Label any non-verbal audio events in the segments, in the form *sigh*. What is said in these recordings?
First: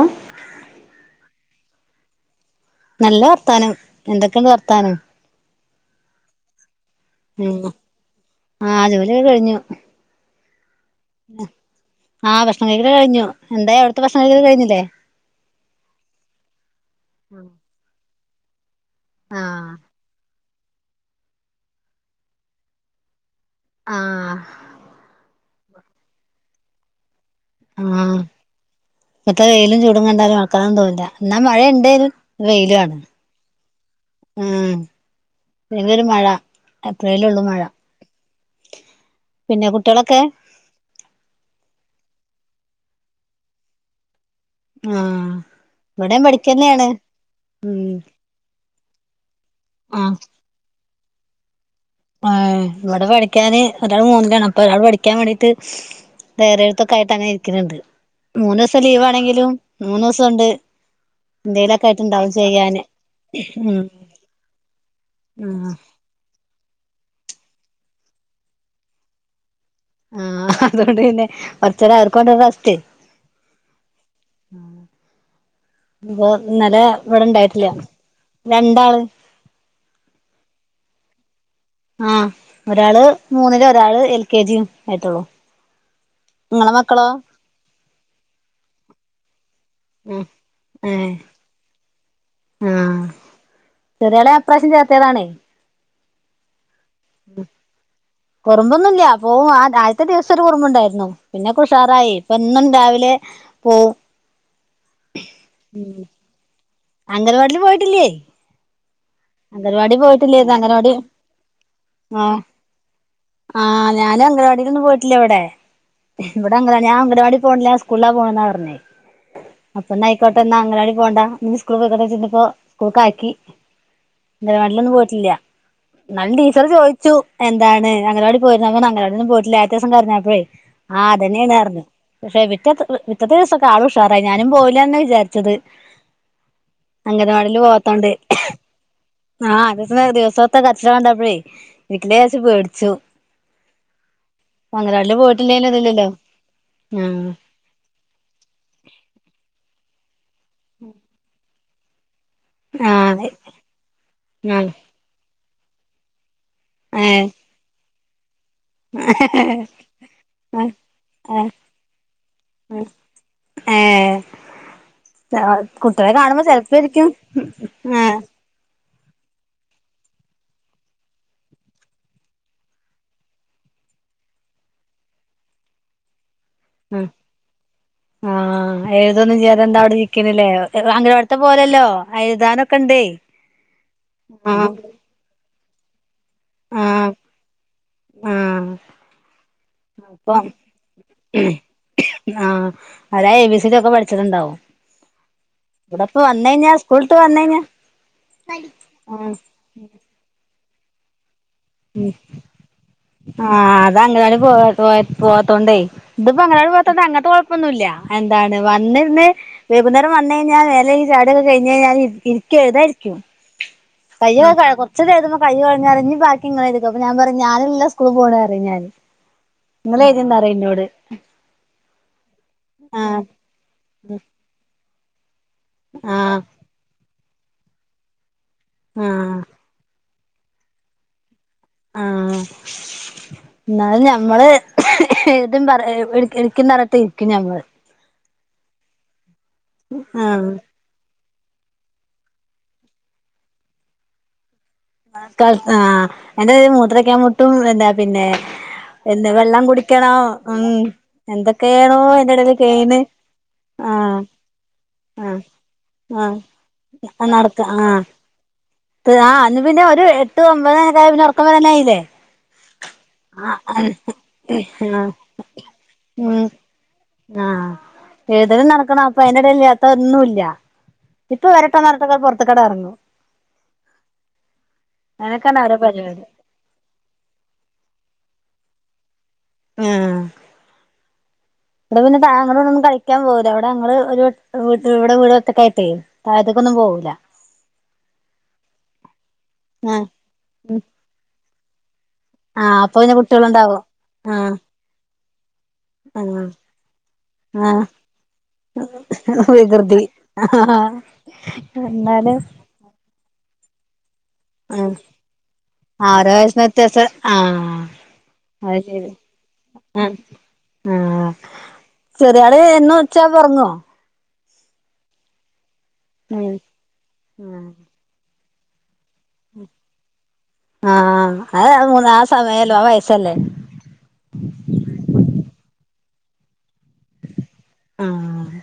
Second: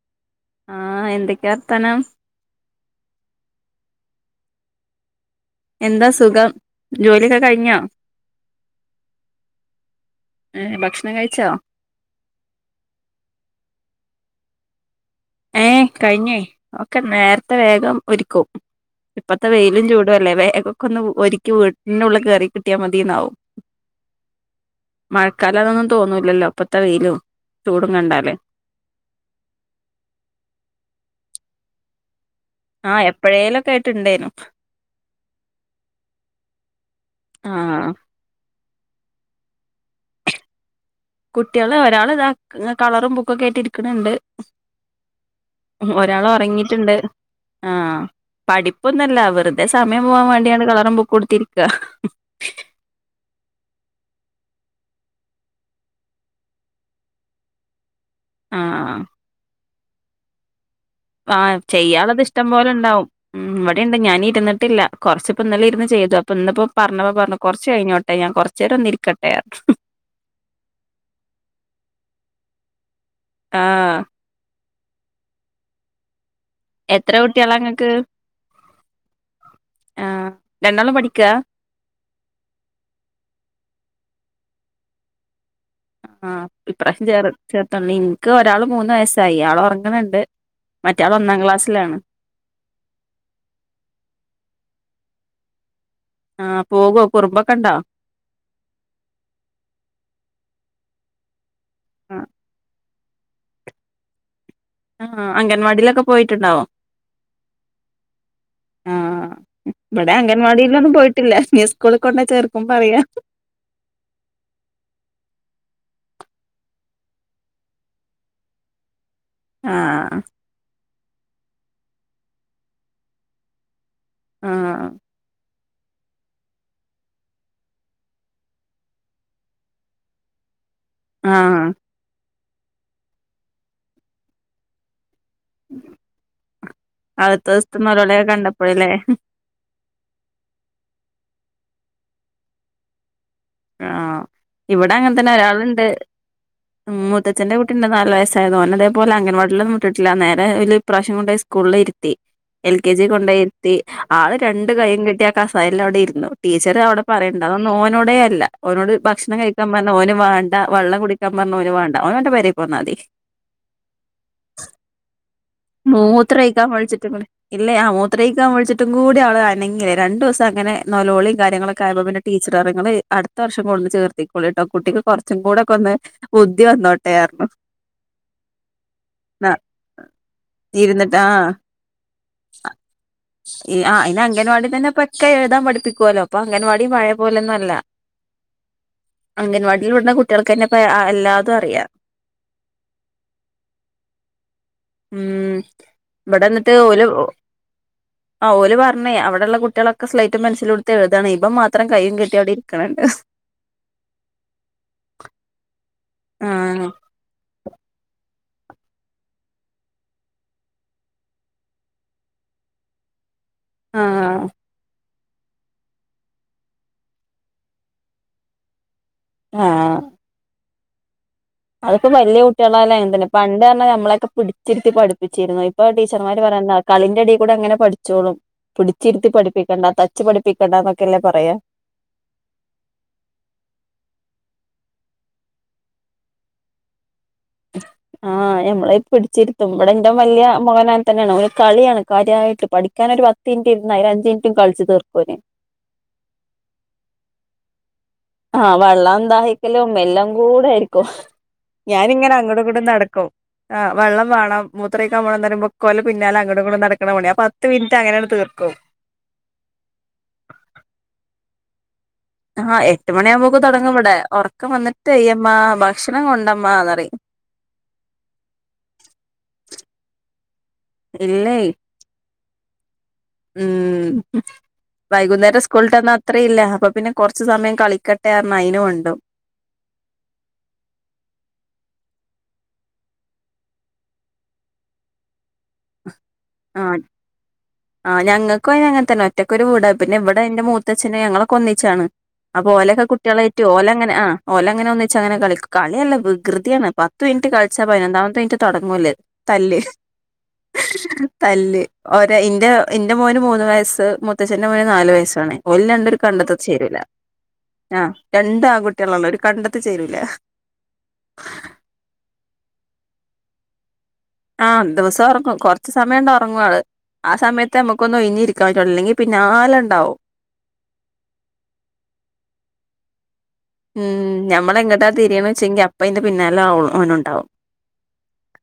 ഏഹ് ആഹ് എന്തൊക്കെയാ വർത്താനം നല്ല വർത്താനം എന്തൊക്കെണ്ട് വർത്താനം എന്താ സുഖം ജോലിയൊക്കെ ഉം കഴിഞ്ഞോ ആഹ് ജോലിഒക്കെ കഴിഞ്ഞു ഏഹ് ഭക്ഷണം കഴിച്ചോ? ആഹ് ഭക്ഷ്ണം കഴിക്കല് കഴിഞ്ഞു എന്തേ അവിടുത്തെ ഭക്ഷ്ം കഴിക്കല് കഴിഞ്ഞില്ലേ? ഏഹ് കഴിഞൊയ് ഒക്കെ നേരത്തെ വേഗം ഒരുക്കും ഇപ്പത്തെ ആഹ് വെയിലും ചൂടു അല്ലേ വേഗം കൊന്ന് ഒരിക്കി വീട്ടിനുള്ള് കയറി കിട്ടിയാ മതിന്നാവും ആഹ് മഴക്കാലാനൊന്നും തോന്നൂല്ലല്ലോ? ഇപ്പത്തെ വെയിലും ചൂടും ഉം കണ്ടാല് പ്പത്ത വെയിലും ചൂടും കണ്ടാല് മഴക്കാലൊന്നും തോന്നില്ല ന്നാ മഴ ണ്ടെയ്നും. വെയിലാണ് ആഹ് എപ്പഴേലൊക്കെ ആയിട്ട് ഇണ്ടേനു ഉം പിന്നൊരു മഴ എപ്പഴേലൊള്ളൂ മഴ ആഹ് പിന്നെ കുട്ടെളൊക്കെ? കുട്ടികള് ഒരാള് താ ക വറും ബുക്കൊക്കെയിട്ട് ഇരിക്കണണ്ട് ആഹ് ഹും ഇവിടേം ഒരാള് പഠിക്കന്നെയാണ് ഒറങ്ങിട്ടുണ്ട് ഉം ആഹ് പഠിപ്പൊന്നല്ല വെറുതെ സമയം ആ പോകാവേണ്ടിയാണ് കളറും ബുക്കും ടുത്തിരിക്കാ ആഹ് ഏഹ് ഇവടെ പഠിക്കാന് ഒരാള് മൂന്നിലാണ് അപ്പൊ ഒരാള് പഠിക്കാൻ വേണ്ടീട്ട് തെരെഴുത്തൊക്കായിട്ട ങ്ങനെ ഇരിക്ക്ണണ്ട് മൂന്നൂസം ആഹ് ലീവാണെങ്കിലും മൂന്നോസം ഒണ്ട് ആഹ് ചെയ്യാള്ളത് ഇഷ്ടം പോലെ ണ്ടാവും ഉം വടെണ്ട് ഞാനിരുന്നിട്ടില്ല കൊറച്ച് പ്പൊ ന്നലെ ആഹ് ഇരുന്ന് ചെയ്തു അപ്പൊ ഇന്നിപ്പോ പറഞ്ഞപ്പ പറഞ്ഞു കൊറച്ചെയ്ഞ്ഞോട്ടെ ഞാൻ കൊറച്ചേരൊന്നിരിക്കട്ടെ ആഹ് അതോണ്ട് പിന്നെ കൊർച്ചേര അവർക്കോണ്ടെ റസ്റ്റ്‌. ആഹ്. ആഹ്. വോ ഇന്നലെ എത്ര കുട്ടികളാ വടെണ്ടായിട്ടില്ല ഇങ്ങക്ക് രണ്ടാള്. ആഹ് രണ്ടാളും പഠിക്ക. ആഹ് ഒരാള് മൂന്നില് ഒരാള് എൽ കെ ജിയും ആയിട്ടൊള്ളൂ. ആഹ് ഇപ്രാശം ചേർ ചേർത്തന്നിൻ ക്കൊരാള് മൂന്ന് വയസ്സായി ആളൊർ ങ്ങ്ണ് ണ്ട് ഏഹ് ഏഹ് മറ്റാള് ഒന്നാം ക്ലാസ്സിലാണ്. ആഹ് ചെറ്യാളെ അപ്രാവശ്യം ചേർത്ത്യതാണെ. ആഹ് പോകോ കുർമ്പൊക്കണ്ടോ. കുറുമ്പൊന്നുല്ല പോവു ആദ് ആദ്യത്തെ ദിവസരു കുറുമ്പുണ്ടായിര്ന്നു. പിന്നെകുഷാറായി ആഹ് ഇപ്പന്നും രാവിലെ പോ ആഹ് അംഗൻവാടിലൊക്കെ പോയിട്ടുണ്ടാവോ. അംഗൽവാടില് പോയിട്ടില്ലേ. ആഹ് അംഗൻവാടി ബടെ പോയിട്ടില്ലേന്ന് അംഗൻവാടി അംഗൻവാടിയിലൊന്നും പോയിട്ടില്ല ഞ് സ്കൂള് കൊണ്ടെ ആഹ് ചേർക്കുമ്പറയാ. ആഹ് ഞാനു അംഗൻവാടിലൊന്നു പോയിട്ടില്ലവടെ. വടെ അങ്കലാ ഞാ അങ്കലവാടി പോൺല ഞാ സ്കൂൾലാ പോണന്നാ പർഞ്ഞേ. ആഹ് അപ്പന്നയ്ക്കോട്ടെന്നാ അങ്ങലാടി പോണ്ട ഞ് സ്കൂൾ പോയിക്കോട്ടെച്ച്ട്ട്പ്പോ സ്കൂൾക്കാക്കി. ആഹ് ങ്കലവാടിലൊന്നു പോയിട്ടില്ല. ന്നാലും ടീച്ചറ് ചോയ്ച്ചു എന്താണ് അങ്ങനവാടി പോയിര്ന്നോ ഞാ പർത്ത് അങ്ങലവാട്യൊന്നും പോയിട്ടില്ല ആദ്യത്തിസം കര്ഞ്ഞപ്പോഴേ. ആഹ് അതന്നെണർഞു പക്ഷെ വിറ്റത്ത് വിറ്റത്തെ ദിവസൊക്കെ ആളുഷാറായി ഞാനും പോവുലന്നെ വിചാര് ച്ചത് അങ്കനവാടില് പോവാത്തോണ്ട്. പൊഴല്ലേ. ആഹ് അദ്യത്തെ ദിവസൊത്തെ കര്ച്ചില് കണ്ടപ്പഴേ ഇരിക്കലേച്ചു പേട്ച്ചു. അ ആഹ് ഇവിടങ്ങൻതന്നെ പോയിട്ടില്ലേലും ഒരാളുണ്ട് ഇതില്ലല്ലോ ഉം ആഹ് മുത്തച്ഛന്റെ കുട്ട ട്ടണ്ട് നാല് വയസ്സായതോൻ അതേപോലങ്കൻവാടിലന്നും വിട്ടിട്ടില്ല നേരെ ഒല് ഇപ്രവശം കൊണ്ടയ് സ്കൂൾല് ഇര്ത്തി. എൽ കെ ജി ആഹ് കൊണ്ടയ് ഇര്ത്തി ആള് രണ്ടു കൈയും കെട്ടി ആ കസാലയൽ അവിടെ ഇരുന്നു ടീച്ചറ് അവിടെ ആഹ് ഏഹ് പറയ അതൊന്നു ഓനോടേ അല്ല. ഓനോട് ഭക്ഷണം കഴിക്കാ പർഞ്ഞ ഓന് വാണ്ട വള്ളം കുടിക്കാൻ പർഞ്ഞ ഓന് വാണ്ട ഓനോന്റെ പെരി പോന്നാതി. ഏഹ് ലാ മൂത്രയ്ക്കാ വ്ൾച്ചിട്ടുങ്കൂടി ഇല്ലേ ആ മൂത്രയ് ആഹ് ക്കാ വിൾച്ചിട്ടും കൂടി ആള് അനങ്ങില രണ്ടുസം അങ്ങനെ നലോളി കാര്യങ്ങളൊക്കെ ആയപ്പ പിന്നെ ടീച്ചററി ങ്ങള് അട് ത്ത് വർഷം കൊട്ന്ന് ചേർത്തിക്കൊളിട്ടോ കുട്ടിക്ക് കൊർച്ചും കൂടെക്കൊന്ന് ബുദ്ധി വന്നോട്ടെ അർഞു. ആഹ് എഴുതൊന്നും ചെയ്യാതെന്താ അവിടെ നിക്കനിലേ. എ ഇരുന്നിട്ട് ആ അങ്കനവാടിത്തെ പോലല്ലോ അഴുതാനൊക്കെണ്ടെ ആഹ്. ക്കെ എഴുതാ പഠിപ്പിക്കോല്ലോ പ്പ അംഗൻവാടി ആഹ് പഴയ പോലൊന്നു അല്ല. ആഹ് അംഗൻവാടിയിൽ വിട്ണ അപ്പം കുട്ട്യൾക്കന്നെപ്പ അ എല്ലാതും അറിയ. ആഹ് അടാ എ ബി സി ഡി ഒക്കെ പഠ്ച്ച്ണ് ണ്ടാവും. ഉം ഇവിടപ്പ വന്നയ്ഞ്ഞാ സ്കൂൾട്ട് വന്നയ്ഞ്ഞാ. ആഹ് ഓല് പർഞ്ഞേ അവിടെള്ള കുട്ട്യളൊക്കെ സ്ലൈറ്റും പെൻസിലുട്ത്ത് എഴുതാണ് ഇബം മാത്രം കൈയും കട്ടിയവിടെ ഇരിക്കണ് ണ്ട് ആഹ് അതങ്കലാടി പോ പോ പോവാത്തോണ്ടേ ആ ത്പ്പങ്ങലാടി പോത്തൊണ്ട് അങ്ങൻത്തെ കൊ പ്പൊന്നുല്ല എന്താണ് വന്നിട്നെ വേകുന്നേരം വന്നയ്ഞ്ഞാ വേലയ്കി ചായൊടൊക്കെ കയ്ഞ്ഞയ്ഞ്ഞ ഞാ ഇര് ഇരിക്ക എഴുതായിരിക്കും. ആ കയ്യോ കഴ കൊർച്ച്ത് എഴുതുമ്പ കയ്യ് കൊഴഞ്ഞറിം ഞ് ബാ ക്കി ങ്ങളെയ്തിക്കൊ അപ്പൊ ഞാപറിം ഞാനല്ല സ്കൂള് പോണറിം ഞാന് ങ്ങളെയ്ത്യൊണ്ടറി ന്നോട്. അത്പ്പ വല്ല്യ കുട്ട്യളായലു അങ്ങൻതന്നെ പണ്ട് അർഞ്ഞാ ഞമ്മളെക്കെ പിട്ച്ചിര്ത്തി പഠ്പ്പിച്ചീര്ന്നു പ്പൊ ആഹ് ടീച്ചർമാര് പറയണ്ത കളിന്റെടി കൂടെങ്ങനെ പഠിച്ചോളും പിടിച്ചിരുത്തി ആഹ് പഠിപ്പിക്കണ്ടാത്ത ച്ച് പഠിപ്പിക്കണ്ട ന്നൊക്കെല്ലേ പറയാ. ആഹ്. ന്നാലു ഞമ്മള് ഏതും പറ ഏ എട് എടുക്കിംന്നർഞ്ട്ട് ഇരിക്കും ഞമ്മള്. ആഹ് ഞമ്മളെ പിടിച്ചിത്തും ഇ്മടെ എന്റെ വലിയ ആഹ് മകനാ തന്നെയാണ് ഒനു കളിയാണ് കാര്യമായിട്ട് പഠിക്കാനൊരു പത്ത് മിനിറ്റ് ഇരുന്ന അ അഞ്ച് മിനിറ്റും കളിച്ച് തീർ കൾ ആ എന്റെത് മൂത്രഴിക്കാൻ മുട്ടും എന്താ പിന്നെ ആഹ് വെള്ളം എന്താ ദാഹിക്കലും കുടിക്കണം എല്ലാം ഉം കൂടെ ആയിരിക്കും എന്തൊക്കേണോ ഞാനിങ്ങനെ അയിന്റെ എടേല് അങ്ങടു ഇങ്ങടും കെയ്യ്ണ് നടക്കും ആഹ് വള്ളം വേണം ആഹ് മൂത്രയ്ക്കപോണം ന്നരുമ്പോ കൊല് പിന്നാല അങ്ങോങ്ങട്ടും നടക്കണ പണിയ പത്ത് മിനിറ്റ് അങ്ങനെയാണ് തീർക്കും ത് ആ, അന്നുപിന്നെ ഒരു എട്ടുഒമ്പതുയൊക്കെയായാ പിന്നെ ഉറക്കം വരനായില്ലേ ആഹ് എട്ടു മണിയാകുമ്പോക്കു തുടങ്ങുമിവിടെ ഉറക്കം വന്നിട്ടു ആഹ് വയ്യമ്മാ ഭക്ഷണം ഉം കൊണ്ടമ്മായെന്നു പറയും ആഹ്, ഏതലും നടക്കണം അപ്പ അതിനിടയിൽ ഇല്ലാത്ത ഒന്നുമില്ല ഇപ്പൊ ഇല്ലേയ് വരട്ടമ്മ പുറത്ത്ക്കട എറങ്ങും. ഉം.. അങ്ങനൊക്കെയാണ് വൈകുന്നേരം അവരെ സ്കൂളുവിട്ടു പരിപാടി വന്നാലത്രയുംമില്ല അപ്പൊ പിന്നെ കുറച്ചു സമയം കളിക്കട്ടെ അമ്മ ആ നയിനുവുമണ്ടും ആഹ് ഇവിടെ പിന്നെ താങ്കളുടെ കൂടെയൊന്നും കളിക്കാൻ പോകില്ല. ഇവിടെ ഞങ്ങളൊരു വീട് *inaudible* ഇവിടെ വീടത്തൊക്കെ് തെ താഴത്തേക്കൊന്നും ആഹ് പോവൂല ആഹ്, ഞങ്ങക്കുഅതിനങ്ങനെ തന്നെയാ ഒറ്റക്കൊരു ആഹ് വീടാപിന്നെ ഇവിടെ എന്റെ മൂത്തച്ഛന് ഞങ്ങളൊക്കെഒന്നിച്ചാണ്. അപ്പൊ ആഹ് ഓലൊക്കെ പിന്നെ കുട്ടികളെയിറ്റു കുട്ടികളുണ്ടാവും ഓലങ്ങനെയാ ആഹ് ഓലങ്ങനെ ഒന്നി ച് അങ്ങനെ കളിക്കും കളിയല്ല ആഹ് വികൃതിയാണ് പത്തുമിനിറ്റുകളിച്ചാ ആഹ് പതിനൊന്നാമത്തെ മിനിറ്റുതുടങ്ങുവല്ലേ തല്ല് വികൃതി ആഹ് തല്ല്, ഓര് എന്നാലും ഇന്റെ എന്റെ മോന് മൂന്ന് വയസ്സ് മൂ മൂത്തച്ഛന്റെ മോന്‌ ആഹ് നാലു വയസ്സാണേ ആഹ് ഓരുരണ്ടത്ത് ഓരോ വയസ്സിന് കണ്ണെടുത്താചേരൂല വ്യത്യാസം ആഹ് അത് ശരി രണ്ടാൺകുട്ടികളുള്ളോര് ആഹ് കണ്ണെടുത്താചേരൂല ആഹ് ചെറിയാളെന്നും ഉച്ചയാകുമ്പോ ഉറങ്ങുവോ ആമ്.. ദിവസം ഉറങ്ങും. ഉം കുറച്ചുസമയമുണ്ടേയുറങ്ങുമവള് ആ ആഹ് സമയത്തെ നമുക്കൊന്നു ഒഴിഞ്ഞിരിക്കാൻ പറ്റുള്ളൂ അല്ലെങ്കിൽ പിന്നാലെയുണ്ടാവും ആഹ് അതു ആമൂന്നാ ആ സമയമല്ലോ ആ വയസല്ലെ ഉം ഞമ്മളെങ്ങോട്ടാ തിരിയണേന്നു വെച്ചു ങ്കി അപ്പയിന്റെ പിന്നാലെ അവൾ അവനുണ്ടാവും ആഹ്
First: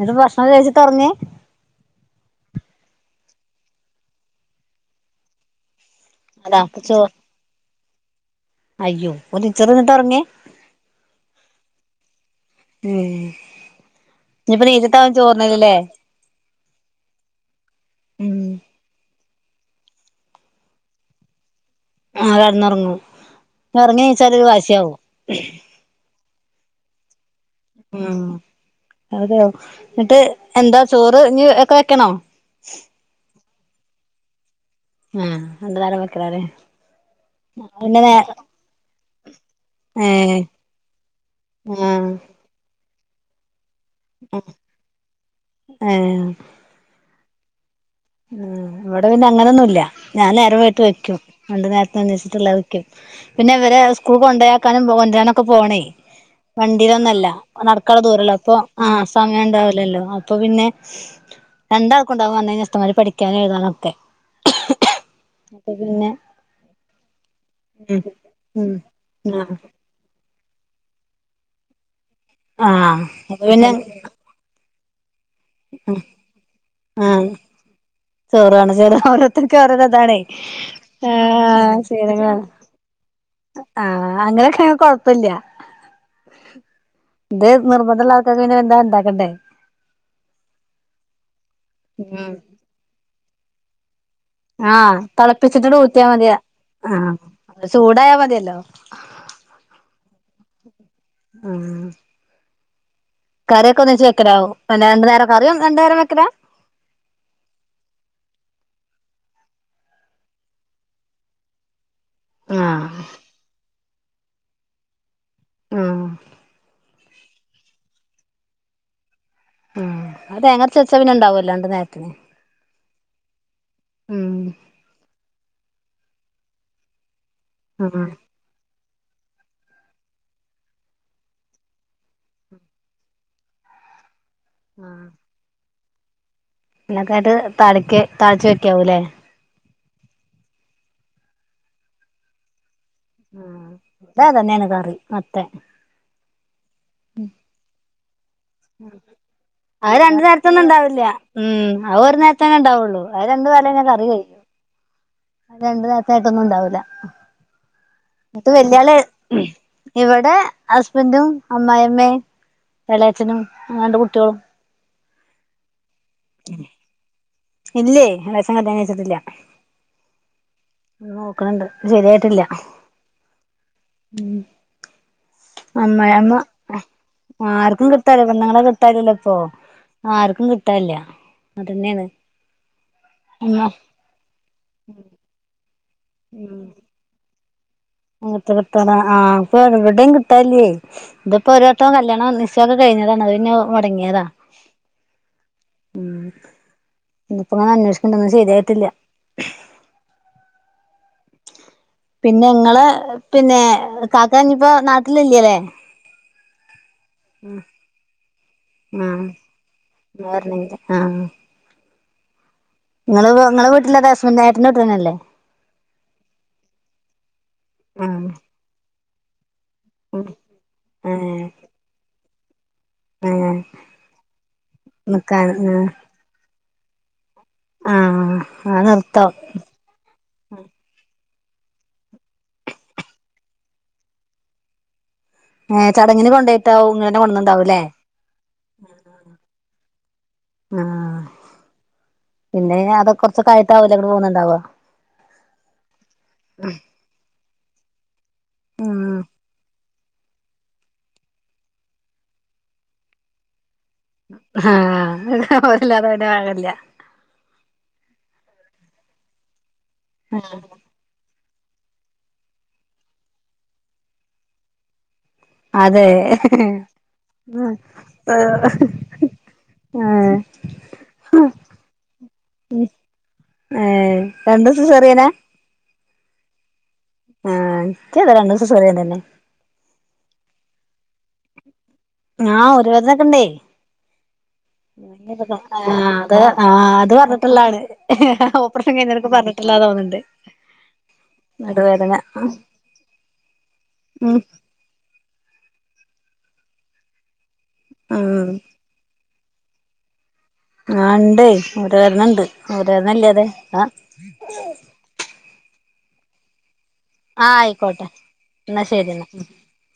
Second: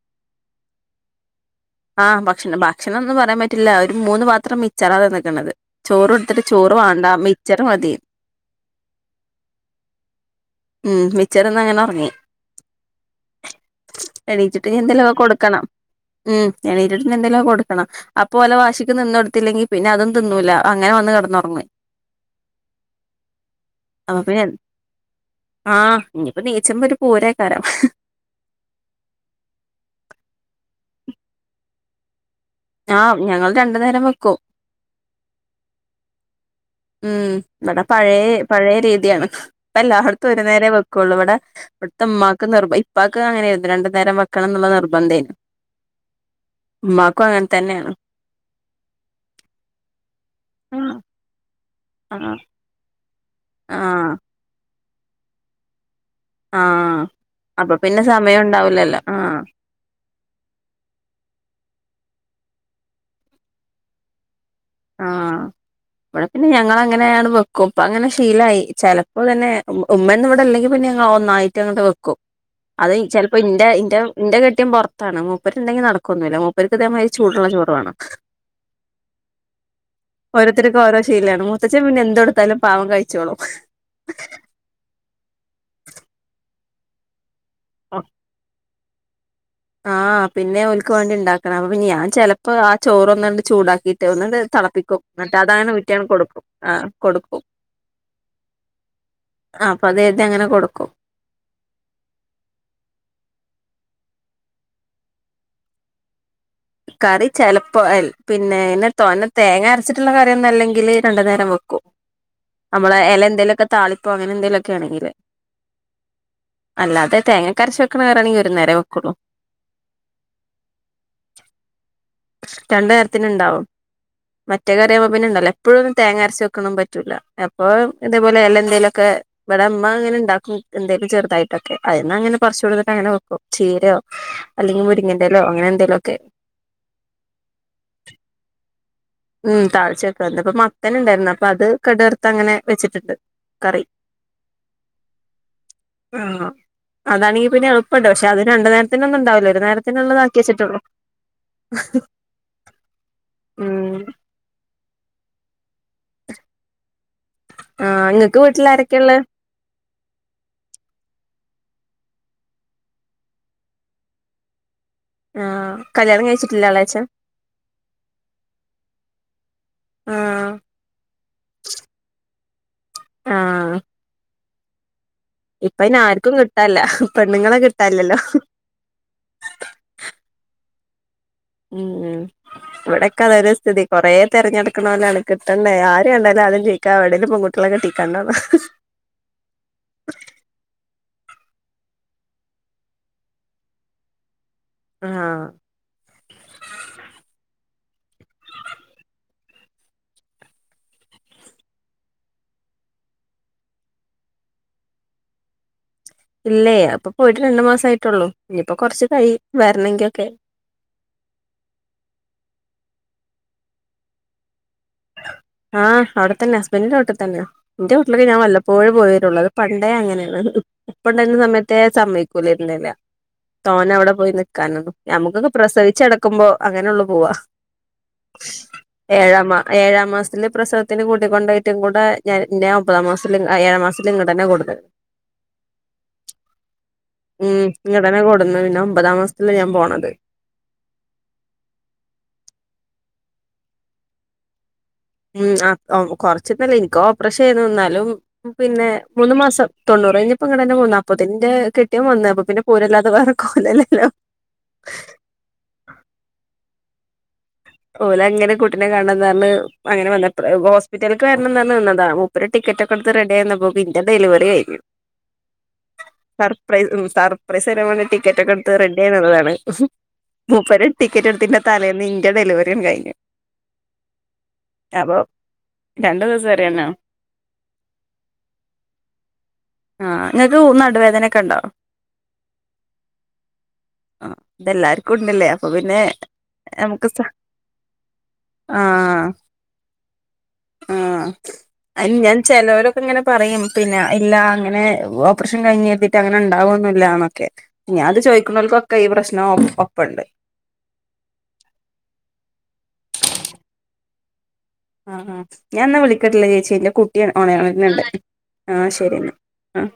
എന്നിട്ടുഭക്ഷണം കഴിച്ചിട്ടായുറങ്ങിയെ ആഹ് ഭക്ഷണം, ഭക്ഷണമെന്നു പറയാൻ പറ്റില്ല ഒരുമൂന്നുപാത്രം മിച്ചറാ തിന്നേക്കണത് ചോറ്കൊടുത്തിട്ടു അതാ ചോറു ചോ വേണ്ടാ മിക്ച്ചറുമതി അയ്യോ, ഓൻ മിക്ച്ചറു തിന്നിട്ടാ ഉറങ്ങിയേ ഉം മിക്ച്ചറു തിന്നങ്ങനെ യുറങ്ങി ഉം ഇനിയിപ്പോ എണീറ്റിട്ടെനി നീച്ചിട്ടാവും ന്തെങ്കിലുമവൾക്കു കൊടുക്കണം ചോറിനല്ലല്ലേ ഉംഎണീറ്റിട്ടിനി ന്തെങ്കിലും കൊടുക്കണം ഉം അപ്പൊ ഓല വാശിക്കു നിന്നുകൊടുത്തില്ലെങ്കിൽ പിന്നെയതും തിന്നൂല അങ്ങനെ വന്നു കിന്നുറങ്ങി ആഹ് കിടന്നുറങ്ങും. ഉറങ്ങി അപ്പൊ പിന്നെ എഴീചാലൊരു വാശിയാവും ആഹ് ഇനിയിപ്പോ ദേച്ചം വരും പൂരെ കരം ഉം അതെ എന്നിട്ട് എന്താ ചോറ് ഇനിയൊക്കെ വെക്കണോ ആഹ് ഞങ്ങൾ രണ്ടു നേരം വെക്കും ഉം രണ്ടുനേരം, വെക്കലാണ് ഉം ഇവിടെ പഴേ, പഴേ രീതിയാണ് ഇപ്പയെല്ലായിടത്തും ഏഹ് ഒരു നേരവേ വെക്കുള്ളൂ, ഇവിടെ ഇവിടുത്തെ ആഹ് ഉമ്മാക്ക് നിർബ ഇപ്പാക്കുമങ്ങനെയായിരുന്നു രണ്ടു നേരം വെക്കണമെന്നുള്ള നിർബന്ധേനെ ഏഹ് ഉമ്മാക്കുമങ്ങനെ തന്നെയാണ്. ഉം ഇവിടെ പിന്നെയങ്ങനെയൊന്നുമി ല്ല. ഞാൻ നേരവ്വയിട്ടു ആഹ് വെക്കും. രണ്ടു നേരത്തെ ആഹ് അനുസരിച്ചിട്ടുള്ളത് ക്കും ആഹ് പിന്നയിവരെസ്കൂൾ കൊണ്ടെയാക്കാനും കൊണ്ടുവരാനുമൊക്കെ പോണേ ആഹ് വണ്ടിയിലൊന്നുമല്ല, അപ്പൊ പിന്നെ നടക്കാനുള്ളദൂരമുള്ളൂ സമയം അപ്പൊ ഉണ്ടാവൂലല്ലോ ആഹ് സമയമുണ്ടാവും ഇല്ലല്ലോ, അപ്പൊ പിന്നെ രണ്ടാൾക്കു മുണ്ടാക്കുവന്നേനെ ഇഷ്ടമാതിരി പഠിക്കാനും എഴുതാനുമൊക്കെ ആഹ് ഇവിടെ പിന്നെ ഞങ്ങളങ്ങനെയാണ് വെക്കും. ഉം ഇപ്പമങ്ങനെ ശീലമായി ഉം ചിലപ്പോ തന്നെ ആഹ് ഉമ്മയൊന്നുമിവിടെ ഇല്ലെങ്കിൽ പിന്നെ ഞങ്ങളൊന്നായിട്ടങ്ങട്ടുവയ്ക്കും. ആഹ് അതുചിലപ്പോ അപ്പൊ ഇന്റെ പിന്നെ യിന്റെ ഇന്റെ കെട്ടിയോൻ പുറത്താണ്, മൂപ്പരുണ്ടെങ്കിൽ നടക്കൊന്നുമില്ല, മൂപ്പർക്കു ഇതേ മാതിരി ചൂടുള്ള ചോറുവേണം. ചോറുവേണം, ചോറ് ഓരോരുത്തർക്ക് ഓരോ യിതാണേ ഓരോരുത്തർക്കോരോ ശീലമാണ്, മുത്തച്ഛൻ പിന്നെ എന്തുകൊടുത്താലും പാവം കഴിച്ചോളും. ആഹ് അങ്ങനൊയൊക്കെയാണേൽ കൊഴപ്പമില്ല. ഇതേ നിർബന്ധമുള്ള ആൾക്കാർക്കു പിന്നെയെന്താ ഉണ്ടാക്കേണ്ടേ ആഹ പിന്നെ ഒക്ക് വേണ്ടി ഉണ്ടാക്കണം അപ്പ ഞാൻ ഉം ചെലപ്പോ ആ ചോറൊന്നണ്ട് ചൂടാക്കീട്ട് ഒന്നണ്ട് ആഹ് തളപ്പിക്കും തിളപ്പിച്ചിട്ട് ന്നിട്ട്അതങ്ങെഊറ്റി അങ്ങ ഊറ്റിയാ മതിയാ കൊടുക്കും ആ കൊടുക്കും. ആഹ് ചൂടായാ മതിയല്ലോ ആ അപ്പൊ അത്ഴുതി അങ്ങനെ കൊടുക്കും. ഉ കറിയൊക്കെ ഒന്നിച്ച് വെക്കലാവോ അല്ല രണ്ട നേരം കറിയ രണ്ട നേരം വെക്കലാ കറി ചെലപ്പോ പിന്നെെ തേങ്ങ അരച്ചിട്ടുള്ള കറി ഒന്നും അല്ലെങ്കിൽ രണ്ടു നേരം വെക്കൂ ആഹ് നമ്മളുയില എന്തെലുമൊക്കെ താളിപ്പോയങ്ങനെ എന്തേലുമൊക്കെ ആണെങ്കില് ആഹ അല്ലതെ തങ്ങക്കരച്ച വെക്കണ കറിയാണെങ്കിൽ ഒരു നേര വെക്കള്ളു ഉ അത് തേങ്ങ അരച്ച് വെച്ചാലുണ്ടാവല്ലോ രണ്ട് നേരത്തിന് രണ്ട്നേരത്തിന ഉണ്ടാവും ഉം മറ്റേ കറി ആകുമ്പോ പിന്നെ ഉണ്ടാവ എപ്പളുഒന്നും തേങ്ങ അരച്ച വെക്കണം പറ്റൂല. അപ്പൊ ആഹ് ഇതുപോലെ എല എന്തെേലുംക്കെ ഇവിടെ അമ്മ അങ്ങനെ ഉണ്ടാക്കും എന്തേലും ചെറുയിട്ടൊക്കെ അയിന്ന് അങ്ങനെ പറച്ചു കൊടുത്തിട്ട്ങ്ങനെ വെക്കും ചീരയോ അല്ലെങ്ക മുരിങ്ങന്റെലെ അങ്ങനെന്തെങ്കിലൊക്കെ. എന്നക്കായിട്ട് താളിതാളിച്ച് വെക്കാവൂല്ലേ? ഉം താളിചയക്കെ ഇന്ന്പ്പോ അപ്പൊ മത്തന ഉണ്ടായിരുന്നു അപ്പൊ അത് അങ്ങനെകടർത്ത് അങ്ങനെ വെച്ചിട്ടുണ്ട്. ആഹ കറി അതെ അതന്നെ ആണ്‌ കറി മത്തൻ ആഹ അതാണെങ്കി പിന്നെ എ ട്ട പക്ഷെ അത് രണ്ടു നേരത്തിന ഒന്നും ഉണ്ടാവില്ല ഒരു അത് നേരത്തിനള്ളത് രണ്ടു ആക്കി വെച്ചിട്ടുള്ളൂ ഉണ്ടാവുള്ളു അത് രണ്ട പാരല് കയ്ഞ്ഞാ ഉം കറികയു രണ്ട് താത്തായ്ട്ടൊന്നുണ്ടാവൂല. ആഹ് ഇങ്ങക്ക് ന്നട്ട് വീട്ടിൽ വല്യാള് ആരൊക്കെയുള്ളെ ഇവിടെ ഹസ്ബൻറും അമ്മായിമ്മേ എളയച്ചനും രണ്ട് കുട്ടിളും. ആഹ് കല്യാണം കഴി ഇല്ലേ എളേച്ചൻ കല്യാണം കയ്ച്ചിട്ടില്ല. ആ നോക്കണണ്ട് ശരിയായിട്ടില്ല ആഹ് ഉ ഇപ്പ അയിന് അമ്മായമ്മ ആർക്കും കിട്ടാനില്ല പെണ്ണുങ്ങളെ ആർക്കും കിട്ടാനില്ലല്ലോ കിട്ടാല പെണ്ണുങ്ങളെ കിട്ട കിട്ടാലല്ല ഇപ്പൊ ആർക്കും കിട്ടാല്ല. ഉം ഇവിടെൊക്കെ അതന്നെ ഉമ്മ സ്ഥിതി കൊറെ തെരഞ്ഞെടുക്ക്‌ണോ ലാണ്കിട്ടണ്ടേ ആ ണ്ടാലാദ്യം ചോയ്ക്കാ എവ്ടേലും പെങ്കുട്ട്യാളെ കെട്ടി എങ്ങട്ട് കിട്ടാനാ ആ ഇപ്പോഎവിടെ കിട്ടാല്ലേ ഇതിപ്പോ ഒരുട്ടം കല്യാണം നിശ്ചയക്കെ കഴിഞ്ഞതാണ്അത് പിന്ന മൊടങ്ങിതാ ആഹ ഉ ഇിപ്പ അങ്ങനെ അന്വേഷിക്കണ്ട ഒന്നും ശെരിആയിട്ടില്ല. പിന്നെ ങ്ങള് പിന്നെ കാക്കനി ഇപ്പോ നാട്ടില് ഇല്ലലെ ഇല്ലേ അപ്പൊ പോയിട്ട് രണ്ടു മാസം ആയിട്ടുള്ളൂ ഇനിയിപ്പോ കൊറച്ച് കഴി വരണങ്കിലൊക്കെ ആഹ ങ്ങളെ വീട്ട്ലെ *unintelligible* ആഹ് അവിടെത്തന്നെ ഹസ്ബൻഡിന്റെറെീട്ടിൽ തന്നെയാ എന്റെ വീട്ടിലൊക്കെ ആഹ് ഞാൻ വല്ലപ്പോഴ പോയിവരുള്ള- പണ്ടേ ഉം അങ്ങനെയാണ് ഏഹ് ഇപ്പണ്ടെയ്ന സമയത്തെന്നെ സമ്മയ്ക്കൂല ഏഹ് തോന അവിടെ പോയി നിക്കാൻ നിക്കാനന്നുംഞമ്മക്കൊക്കെ ആഹ് പ്രസവിച്ചടക്കുമ്പോ അങ്ങനെ ഉള്ളു പോവാ ആഹ് ആ നിർത്തം ഏഴമ ഏഴാം മാസത്തില പ്രസവത്തിന് കൂട്ടിക്കൊണ്ട ഏറ്റും കൂടെ ഞാൻ ഒമ്പതാം മാസത്തി ഏഴാം മാസത്തില ഇങ്ങട്ട് തന്നെ കൊടുന്ന് ഏർ ചടങ്ങിന് കൊണ്ടോയിട്ടാവും ഇങ്ങനെന്നെ ഉം കൊണ്ടന്നണ്ടാവുംല്ലേ? ഇങ്ങട്ടന്നെ കൊടുന്ന് പിന്നെ ഒമ്പതാം മാസത്തില ഞാൻ പോണത് ആ പിന്നെ അത കൊറച്ച് ക്കെ ആയിട്ടാവും ലെ ഇങ്ങട്ട് പോന്നുണ്ടാവ ഉം ആഹ് ഒ കൊർച്ച്ന്നല്ല ഇൻക്ക് ഓപ്പ്രേഷെയ്ന്നു ഇന്നാലും പിന്നെ ഉം മൂന്നു മാസം തൊണ്ണൂറയ്ഞ്ഞപ്പോ ഇങ്ങടെന്നെ പോന്ന് അപ്പോത്തിന്ന്ൻ്റെ കെട്ടിയോൻ വന്ന് അപ്പ പിന്നെ പോരല്ലാതെ വേറെ കൊലല്ലല്ലോ? ഹാ അങ്ങനെ വല്ലാതെ വിടാളില്ല ഓലങ്ങനെ കുട്ടിനെ കാണ്ണന്നർഞ്ഞ് അങ്ങനെ വന്ന എപ്ലേ ഹോസ് പിറ്റൽക്ക് വര്ണന്നർഞ്ഞ് നിന്നതാ മൂപ്പര് ടിക്കറ്റൊക്കെട്ത്ത് റെഡിയായ് നിന്നപ്പോ ഇന്റെ ഡെലിവെറി കയ്ഞ്ഞു അതെ സർപ്രൈ ഉം സർപ്രൈസരാൻ വേണ്ടി ടിക്കറ്റ് ഒക്കെട്ത്ത് റെഡ്ഡ്യെയ് നിന്നതാണ് ആഹ് മൂപ്പര് ടിക്കറ്റിട്ത്തീൻ്റെ തലേന്ന് ഇന്റെ ഡെലിവെ ഉം ഏഹ് രണ്ടു സിസേറ്യെനാ രണ്ടു സിസേറ്യനാ ആഹ് ഇക്കു അതെ രണ്ടും സിസേറിയൻ തന്നെ ആഹ് നിങ്ങൾക്ക് ഉ നടുവേദനെക്കെണ്ടോ ങ്ങാ ഊരവേദനെക്കെണ്ടേ ആഹ് ഇതെല്ലാർക്കും ഉണ്ടല്ലേ അപ്പൊ പിന്നെ ആഹ് അത് ആഹ് നമുക്ക് അത് സ പർഞ്ഞിട്ടാള്ളാണ് ഓപ്രേഷൻ ആഹ് കൈഞ്ഞോര്ക്ക് പർഞ്ഞട്ടിള്ളാ തോന്നിണ്ട് ആഹ് അ ഞൻ ചെലോരൊക്കെ ഇങ്ങനെ പറയും പിന്നെ ഉം ഇല്ലാ അങ്ങനെ ഓപ്രഷൻ കൈഞ്ഞേര്തീട്ട് അങ്ങനണ്ടാവൊന്നുല്ലാ ന്നൊക്കെ ഞാൻത് ഉം ചോയ്ക്ക്ണോൽക്കൊക്കെ ഈ പ്രശ്നം ഒ ഒപ്പണ്ട് ആഹ് ഇണ്ട് ഊരവേദനണ്ട് ഊരവേദനില്ല്യാതെ അ ആഹ് ആഹ് ഞാൻന്നാ വിളിക്കട്ലാ ചേച്ച്യേ ന്റെ കുട്ടി ഒ ആഹ് ഒണരുന്ന്ണ്ട് ആയിക്കോട്ടെ എന്നാ ആഹ് ശരി എന്നാ ശരിന്നാ ആഹ്